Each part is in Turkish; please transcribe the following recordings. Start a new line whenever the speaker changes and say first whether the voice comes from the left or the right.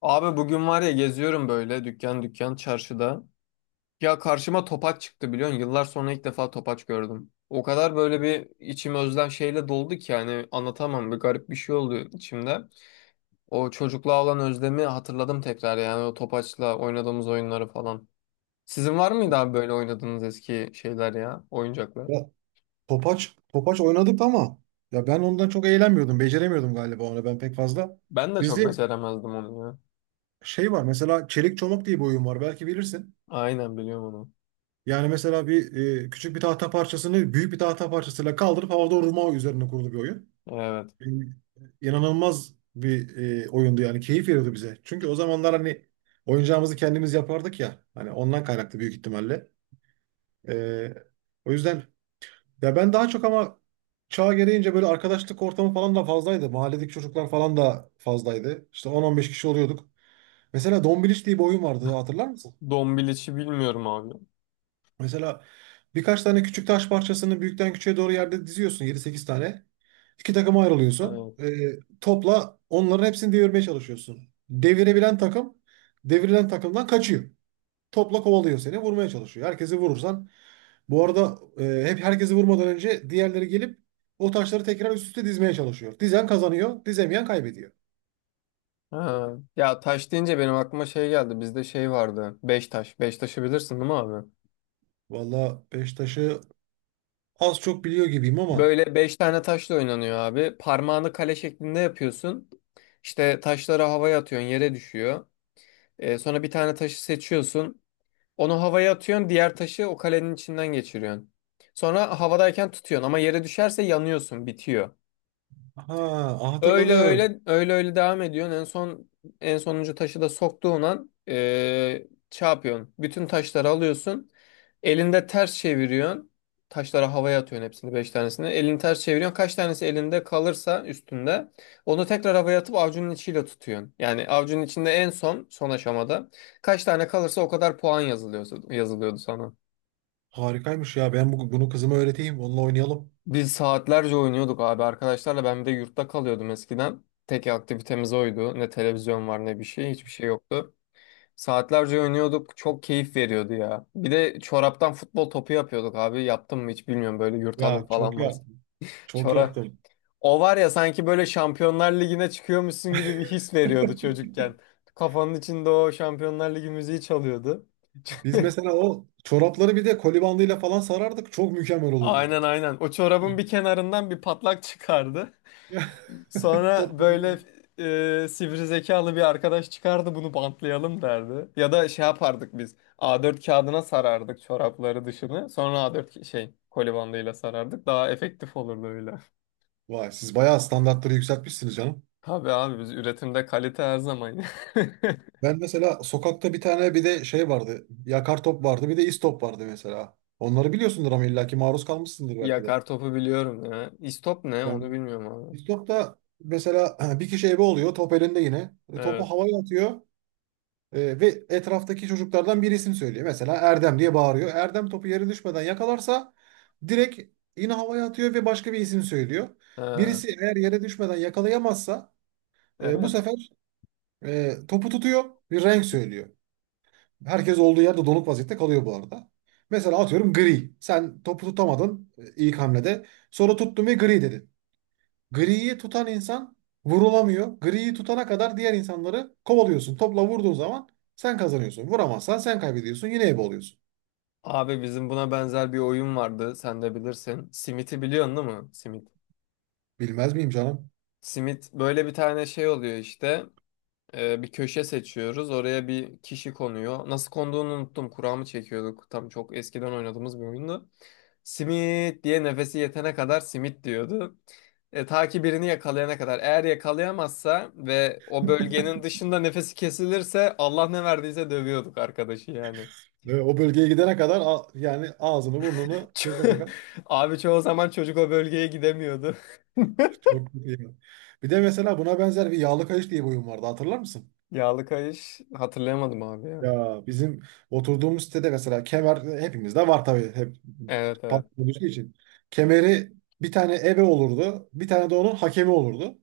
left: Abi bugün var ya geziyorum böyle dükkan dükkan çarşıda. Ya karşıma topaç çıktı biliyorsun. Yıllar sonra ilk defa topaç gördüm. O kadar böyle bir içim özlem şeyle doldu ki yani anlatamam. Bir garip bir şey oldu içimde. O çocukluğa olan özlemi hatırladım tekrar yani o topaçla oynadığımız oyunları falan. Sizin var mıydı abi böyle oynadığınız eski şeyler ya, oyuncaklar?
right: Ya, Topaç, Topaç oynadık ama ya ben ondan çok eğlenmiyordum. Beceremiyordum galiba onu ben pek fazla.
left: Ben de çok
right: Bizde
left: beceremezdim onu ya.
right: şey var, mesela çelik çomak diye bir oyun var, belki bilirsin.
left: Aynen biliyorum onu.
right: Yani mesela küçük bir tahta parçasını büyük bir tahta parçasıyla kaldırıp havada vurma üzerine kurulu bir oyun.
left: Evet.
right: E, İnanılmaz bir oyundu, yani keyif veriyordu bize. Çünkü o zamanlar hani oyuncağımızı kendimiz yapardık ya. Hani ondan kaynaklı büyük ihtimalle. E, O yüzden, ya ben daha çok ama çağ gereğince böyle arkadaşlık ortamı falan da fazlaydı. Mahalledeki çocuklar falan da fazlaydı. İşte 10-15 kişi oluyorduk. Mesela Dombiliç diye bir oyun vardı, hatırlar mısın?
left: Dombiliçi bilmiyorum abi.
right: Mesela birkaç tane küçük taş parçasını büyükten küçüğe doğru yerde diziyorsun, yedi sekiz tane. İki takıma ayrılıyorsun.
left: Evet.
right: Topla onların hepsini devirmeye çalışıyorsun. Devirebilen takım devrilen takımdan kaçıyor. Topla kovalıyor seni. Vurmaya çalışıyor. Herkesi vurursan. Bu arada hep herkesi vurmadan önce diğerleri gelip o taşları tekrar üst üste dizmeye çalışıyor. Dizen kazanıyor. Dizemeyen kaybediyor.
left: Ha. Ya taş deyince benim aklıma şey geldi. Bizde şey vardı. Beş taş. Beş taşı bilirsin değil mi abi?
right: Valla beş taşı az çok biliyor gibiyim ama.
left: Böyle beş tane taşla oynanıyor abi. Parmağını kale şeklinde yapıyorsun. İşte taşları havaya atıyorsun, yere düşüyor. Sonra bir tane taşı seçiyorsun. Onu havaya atıyorsun, diğer taşı o kalenin içinden geçiriyorsun. Sonra havadayken tutuyorsun ama yere düşerse yanıyorsun, bitiyor.
right: Ha,
left: Öyle
right: hatırladım.
left: öyle öyle öyle devam ediyorsun. En son en sonuncu taşı da soktuğun an şey yapıyorsun. Bütün taşları alıyorsun. Elinde ters çeviriyorsun. Taşları havaya atıyorsun hepsini beş tanesini. Elini ters çeviriyorsun. Kaç tanesi elinde kalırsa üstünde onu tekrar havaya atıp avcunun içiyle tutuyorsun. Yani avcunun içinde en son son aşamada kaç tane kalırsa o kadar puan yazılıyor, yazılıyordu sana.
right: Harikaymış ya. Ben bunu kızıma öğreteyim. Onunla oynayalım.
left: Biz saatlerce oynuyorduk abi arkadaşlarla. Ben bir de yurtta kalıyordum eskiden. Tek aktivitemiz oydu. Ne televizyon var ne bir şey. Hiçbir şey yoktu. Saatlerce oynuyorduk. Çok keyif veriyordu ya. Bir de çoraptan futbol topu yapıyorduk abi. Yaptım mı hiç bilmiyorum. Böyle yurt hanım
right: Ya, çok
left: falan var.
right: yap. Çok
left: Çorap.
right: yaptım.
left: O var ya sanki böyle Şampiyonlar Ligi'ne çıkıyormuşsun gibi bir his veriyordu çocukken. Kafanın içinde o Şampiyonlar Ligi müziği çalıyordu.
right: Biz mesela o çorapları bir de koli bandıyla falan sarardık. Çok mükemmel olurdu.
left: Aynen aynen. O çorabın bir kenarından bir patlak çıkardı.
right: Ya, top.
left: Sonra böyle sivri zekalı bir arkadaş çıkardı bunu bantlayalım derdi. Ya da şey yapardık biz. A4 kağıdına sarardık çorapları dışını. Sonra şey koli bandıyla sarardık. Daha efektif olurdu öyle.
right: Vay, siz bayağı standartları yükseltmişsiniz canım.
left: Tabii abi biz üretimde kalite her zaman.
right: Ben mesela sokakta bir tane bir de şey vardı. Yakar top vardı, bir de istop vardı mesela. Onları biliyorsundur ama illaki maruz kalmışsındır belki de.
left: Yakar topu biliyorum ya. İstop ne
right: Yani
left: onu bilmiyorum abi.
right: istopta mesela bir kişi ebe oluyor, top elinde yine. Topu
left: Evet.
right: havaya atıyor ve etraftaki çocuklardan bir isim söylüyor. Mesela Erdem diye bağırıyor. Erdem topu yere düşmeden yakalarsa direkt yine havaya atıyor ve başka bir isim söylüyor.
left: Ha,
right: Birisi eğer yere düşmeden yakalayamazsa bu
left: evet.
right: sefer topu tutuyor, bir renk söylüyor. Herkes olduğu yerde donuk vaziyette kalıyor bu arada. Mesela atıyorum gri. Sen topu tutamadın ilk hamlede. Sonra tuttun ve gri dedin. Griyi tutan insan vurulamıyor. Griyi tutana kadar diğer insanları kovalıyorsun. Topla vurduğun zaman sen kazanıyorsun. Vuramazsan sen kaybediyorsun. Yine ebe oluyorsun.
left: Abi bizim buna benzer bir oyun vardı. Sen de bilirsin. Simit'i biliyorsun değil mi? Simit.
right: Bilmez miyim canım?
left: Simit böyle bir tane şey oluyor işte. Bir köşe seçiyoruz. Oraya bir kişi konuyor. Nasıl konduğunu unuttum. Kura mı çekiyorduk? Tam çok eskiden oynadığımız bir oyundu. Simit diye nefesi yetene kadar simit diyordu. E, ta ki birini yakalayana kadar. Eğer yakalayamazsa ve o bölgenin dışında nefesi kesilirse Allah ne verdiyse dövüyorduk arkadaşı yani.
right: Ve o bölgeye gidene kadar, yani ağzını burnunu toka toka.
left: Abi çoğu zaman çocuk o bölgeye gidemiyordu.
right: Çok iyi. Bir de mesela buna benzer bir yağlı kayış diye bir oyun vardı, hatırlar mısın?
left: Yağlı kayış hatırlayamadım abi ya.
right: Ya, bizim oturduğumuz sitede mesela kemer hepimizde var tabii, hep
left: Evet evet.
right: patron olduğu için. Kemeri, bir tane ebe olurdu. Bir tane de onun hakemi olurdu.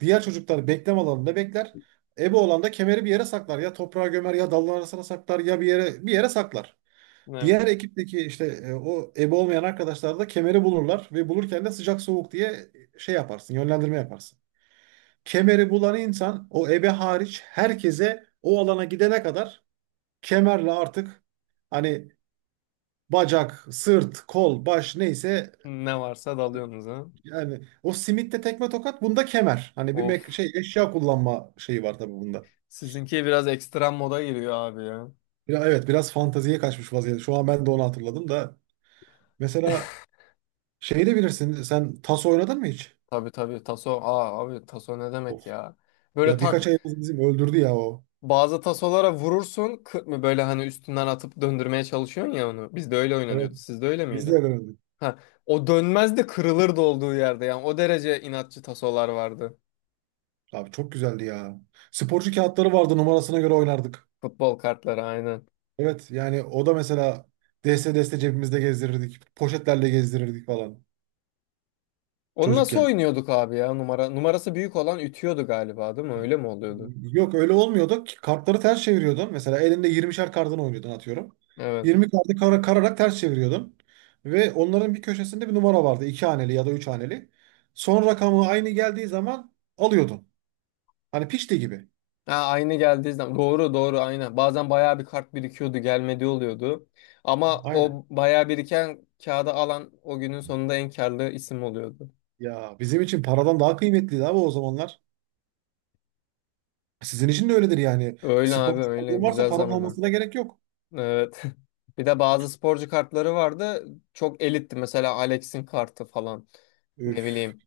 right: Diğer çocuklar bekleme alanında bekler. Ebe olan da kemeri bir yere saklar. Ya toprağa gömer, ya dalın arasına saklar, ya bir yere bir yere saklar.
left: Ne,
right: Diğer ekipteki işte o ebe olmayan arkadaşlar da kemeri bulurlar, ve bulurken de sıcak soğuk diye şey yaparsın, yönlendirme yaparsın. Kemeri bulan insan, o ebe hariç herkese o alana gidene kadar kemerle artık, hani bacak, sırt, kol, baş neyse,
left: Ne varsa dalıyorsunuz ha.
right: yani o simitte tekme tokat, bunda kemer. Hani bir
left: Of.
right: şey, eşya kullanma şeyi var tabii bunda.
left: Sizinki biraz ekstrem moda giriyor abi ya.
right: Ya, evet, biraz fanteziye kaçmış vaziyette. Şu an ben de onu hatırladım da, mesela şeyi de bilirsin, sen tas oynadın mı hiç?
left: Tabii tabii taso. Aa abi taso ne
right: Of.
left: demek ya? Böyle
right: Ya,
left: tak
right: birkaç ayımız bizim öldürdü ya o.
left: Bazı tasolara vurursun kı- mı böyle hani üstünden atıp döndürmeye çalışıyorsun ya onu. Bizde öyle
right: Evet.
left: oynanıyordu. Sizde öyle
right: Biz de
left: miydi?
right: öğrendik.
left: Ha, o dönmez de kırılırdı olduğu yerde yani o derece inatçı tasolar vardı.
right: Abi, çok güzeldi ya. Sporcu kağıtları vardı, numarasına göre oynardık.
left: Futbol kartları aynen.
right: Evet, yani o da mesela deste deste cebimizde gezdirirdik. Poşetlerle gezdirirdik falan.
left: Onu nasıl
right: Çocukken.
left: oynuyorduk abi ya? Numara numarası büyük olan ütüyordu galiba değil mi? Öyle mi oluyordu?
right: Yok, öyle olmuyordu ki. Kartları ters çeviriyordun. Mesela elinde 20'şer kartını oynuyordun, atıyorum.
left: Evet.
right: 20 kartı kara, kararak ters çeviriyordun. Ve onların bir köşesinde bir numara vardı, iki haneli ya da üç haneli. Son rakamı aynı geldiği zaman alıyordun. Hani pişti gibi.
left: Ha, aynı geldiği zaman doğru doğru aynen. Bazen bayağı bir kart birikiyordu, gelmedi oluyordu. Ama
right: Aynen.
left: o bayağı biriken kağıda alan o günün sonunda en karlı isim oluyordu.
right: Ya, bizim için paradan daha kıymetliydi abi o zamanlar. Sizin için de öyledir yani.
left: Öyle
right: Spor
left: abi öyle
right: tutkunluğun varsa
left: güzel
right: paranın
left: zamanı.
right: olmasına gerek yok.
left: Evet. Bir de bazı sporcu kartları vardı. Çok elitti mesela Alex'in kartı falan. Ne
right: Üf.
left: bileyim.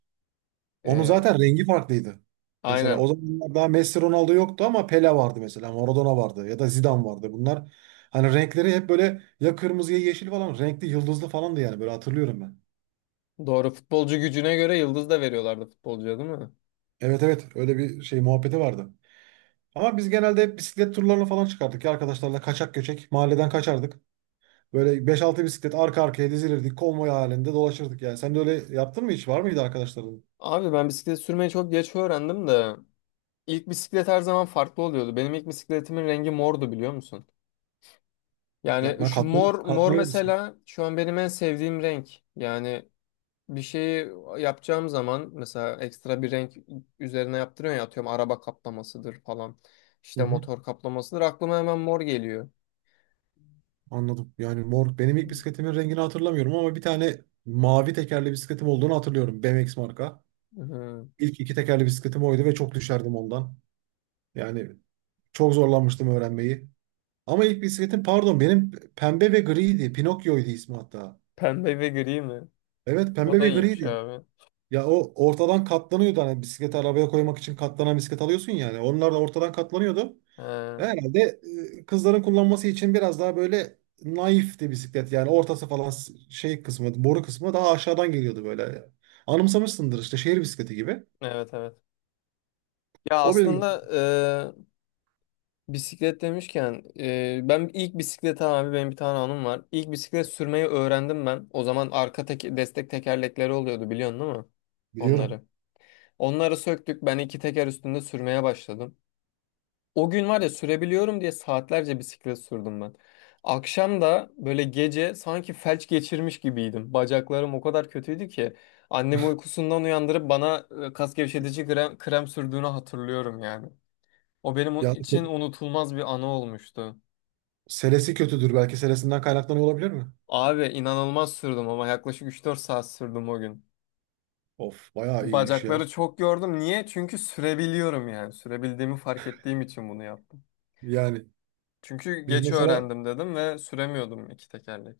right: Onun
left: Ee,
right: zaten rengi farklıydı. Mesela o
left: aynen.
right: zamanlar daha Messi Ronaldo yoktu ama Pele vardı mesela. Maradona vardı ya da Zidane vardı. Bunlar, hani renkleri hep böyle ya kırmızı ya yeşil falan, renkli yıldızlı falandı yani, böyle hatırlıyorum ben.
left: Doğru futbolcu gücüne göre yıldız da veriyorlardı futbolcuya değil mi?
right: Evet, evet, öyle bir şey muhabbeti vardı. Ama biz genelde hep bisiklet turlarına falan çıkardık ya arkadaşlarla, kaçak göçek mahalleden kaçardık. Böyle beş altı bisiklet arka arkaya dizilirdik, konvoy halinde dolaşırdık yani. Sen de öyle yaptın mı hiç? Var mıydı arkadaşların?
left: Abi ben bisiklet sürmeyi çok geç öğrendim de. İlk bisiklet her zaman farklı oluyordu. Benim ilk bisikletimin rengi mordu biliyor musun? Yani
right: Yapmaya
left: şu
right: katlanır,
left: mor mor
right: katlanır mısın?
left: mesela şu an benim en sevdiğim renk. Yani bir şeyi yapacağım zaman mesela ekstra bir renk üzerine yaptırıyorum ya atıyorum araba kaplamasıdır falan.
right: Hı
left: İşte
right: hı.
left: motor kaplamasıdır. Aklıma hemen mor geliyor.
right: Anladım. Yani mor, benim ilk bisikletimin rengini hatırlamıyorum ama bir tane mavi tekerli bisikletim olduğunu hatırlıyorum. BMX marka.
left: Hı.
right: İlk iki tekerli bisikletim oydu ve çok düşerdim ondan. Yani çok zorlanmıştım öğrenmeyi. Ama ilk bisikletim, pardon, benim pembe ve griydi. Pinokyo'ydu ismi hatta.
left: Pembe ve gri mi?
right: Evet,
left: O
right: pembe
left: da
right: ve
left: iyiymiş
right: griydi.
left: abi.
right: Ya, o ortadan katlanıyordu, hani bisikleti arabaya koymak için katlanan bisiklet alıyorsun yani. Onlar da ortadan katlanıyordu.
left: He,
right: Herhalde kızların kullanması için biraz daha böyle naifti bisiklet. Yani ortası falan, şey kısmı, boru kısmı daha aşağıdan geliyordu böyle. Anımsamışsındır işte, şehir bisikleti gibi.
left: evet evet. Ya
right: O benim
left: aslında bisiklet demişken ben ilk bisiklet abi benim bir tane anım var. İlk bisiklet sürmeyi öğrendim ben. O zaman arka destek tekerlekleri oluyordu biliyorsun değil mi?
right: biliyorum.
left: Onları. Onları söktük ben iki teker üstünde sürmeye başladım. O gün var ya sürebiliyorum diye saatlerce bisiklet sürdüm ben. Akşam da böyle gece sanki felç geçirmiş gibiydim. Bacaklarım o kadar kötüydü ki annemi uykusundan uyandırıp bana kas gevşetici krem sürdüğünü hatırlıyorum yani. O benim
right: Ya,
left: için unutulmaz bir anı olmuştu.
right: selesi kötüdür, belki selesinden kaynaklanıyor olabilir mi?
left: Abi inanılmaz sürdüm ama yaklaşık üç dört saat sürdüm o gün.
right: Of, bayağı iyiymiş ya.
left: Bacakları çok gördüm. Niye? Çünkü sürebiliyorum yani. Sürebildiğimi fark ettiğim için bunu yaptım.
right: Yani
left: Çünkü
right: biz
left: geç
right: mesela
left: öğrendim dedim ve süremiyordum iki tekerlek.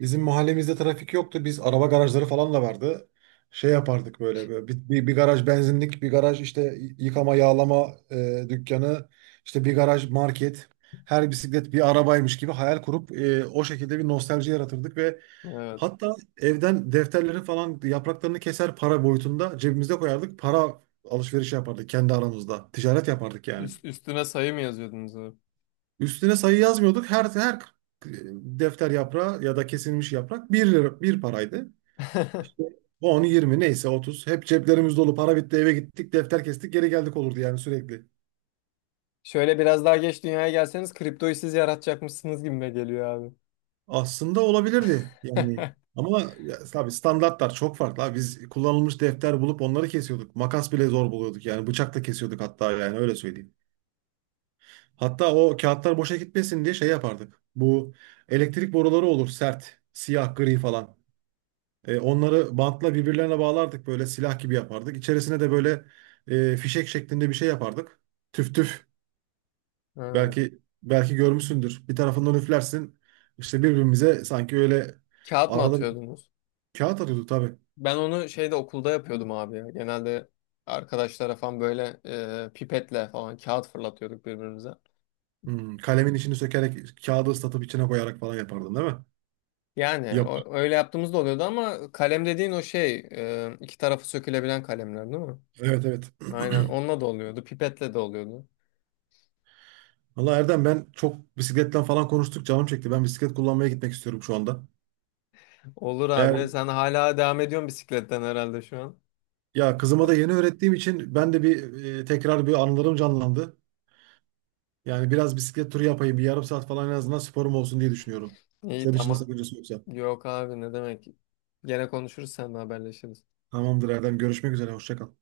right: bizim mahallemizde trafik yoktu. Biz araba garajları falan da vardı. Şey yapardık böyle, böyle bir garaj benzinlik, bir garaj işte yıkama yağlama dükkanı, işte bir garaj market. Her bisiklet bir arabaymış gibi hayal kurup o şekilde bir nostalji yaratırdık, ve
left: Evet.
right: hatta evden defterleri falan, yapraklarını keser para boyutunda cebimize koyardık. Para alışverişi yapardık kendi aramızda. Ticaret yapardık yani.
left: Üstüne sayı mı yazıyordunuz abi?
right: Üstüne sayı yazmıyorduk. Her e, defter yaprağı ya da kesilmiş yaprak bir lira, bir paraydı. İşte 10, 20, neyse 30. Hep ceplerimiz dolu. Para bitti, eve gittik. Defter kestik, geri geldik olurdu yani, sürekli.
left: Şöyle biraz daha geç dünyaya gelseniz kriptoyu siz yaratacakmışsınız gibime geliyor abi.
right: Aslında olabilirdi yani. Ama ya, tabii standartlar çok farklı abi. Biz kullanılmış defter bulup onları kesiyorduk. Makas bile zor buluyorduk yani. Bıçakla kesiyorduk hatta, yani öyle söyleyeyim. Hatta o kağıtlar boşa gitmesin diye şey yapardık. Bu elektrik boruları olur sert. Siyah, gri falan. Onları bantla birbirlerine bağlardık, böyle silah gibi yapardık. İçerisine de böyle fişek şeklinde bir şey yapardık. Tüf tüf.
left: Ha,
right: Belki, belki görmüşsündür. Bir tarafından üflersin. İşte birbirimize sanki öyle
left: kağıt mı
right: arada bir
left: atıyordunuz?
right: kağıt atıyorduk tabii.
left: Ben onu şeyde okulda yapıyordum abi ya. Genelde arkadaşlara falan böyle pipetle falan kağıt fırlatıyorduk birbirimize.
right: Kalemin içini sökerek kağıdı ıslatıp içine koyarak falan yapardın değil mi?
left: Yani
right: Yap.
left: öyle yaptığımızda oluyordu ama kalem dediğin o şey iki tarafı sökülebilen kalemler değil mi?
right: Evet, evet.
left: Aynen onunla da oluyordu pipetle de oluyordu.
right: Valla Erdem, ben çok bisikletten falan konuştuk, canım çekti. Ben bisiklet kullanmaya gitmek istiyorum şu anda.
left: Olur
right: Eğer,
left: abi sen hala devam ediyorsun bisikletten herhalde şu an.
right: ya kızıma da yeni öğrettiğim için ben de bir tekrar bir anılarım canlandı. Yani biraz bisiklet turu yapayım. Bir yarım saat falan, en azından sporum olsun diye düşünüyorum.
left: İyi
right: Senin için
left: tamam.
right: nasıl, bir yoksa.
left: Yok abi ne demek. Gene konuşuruz seninle haberleşiriz.
right: Tamamdır Erdem. Görüşmek üzere. Hoşça kal.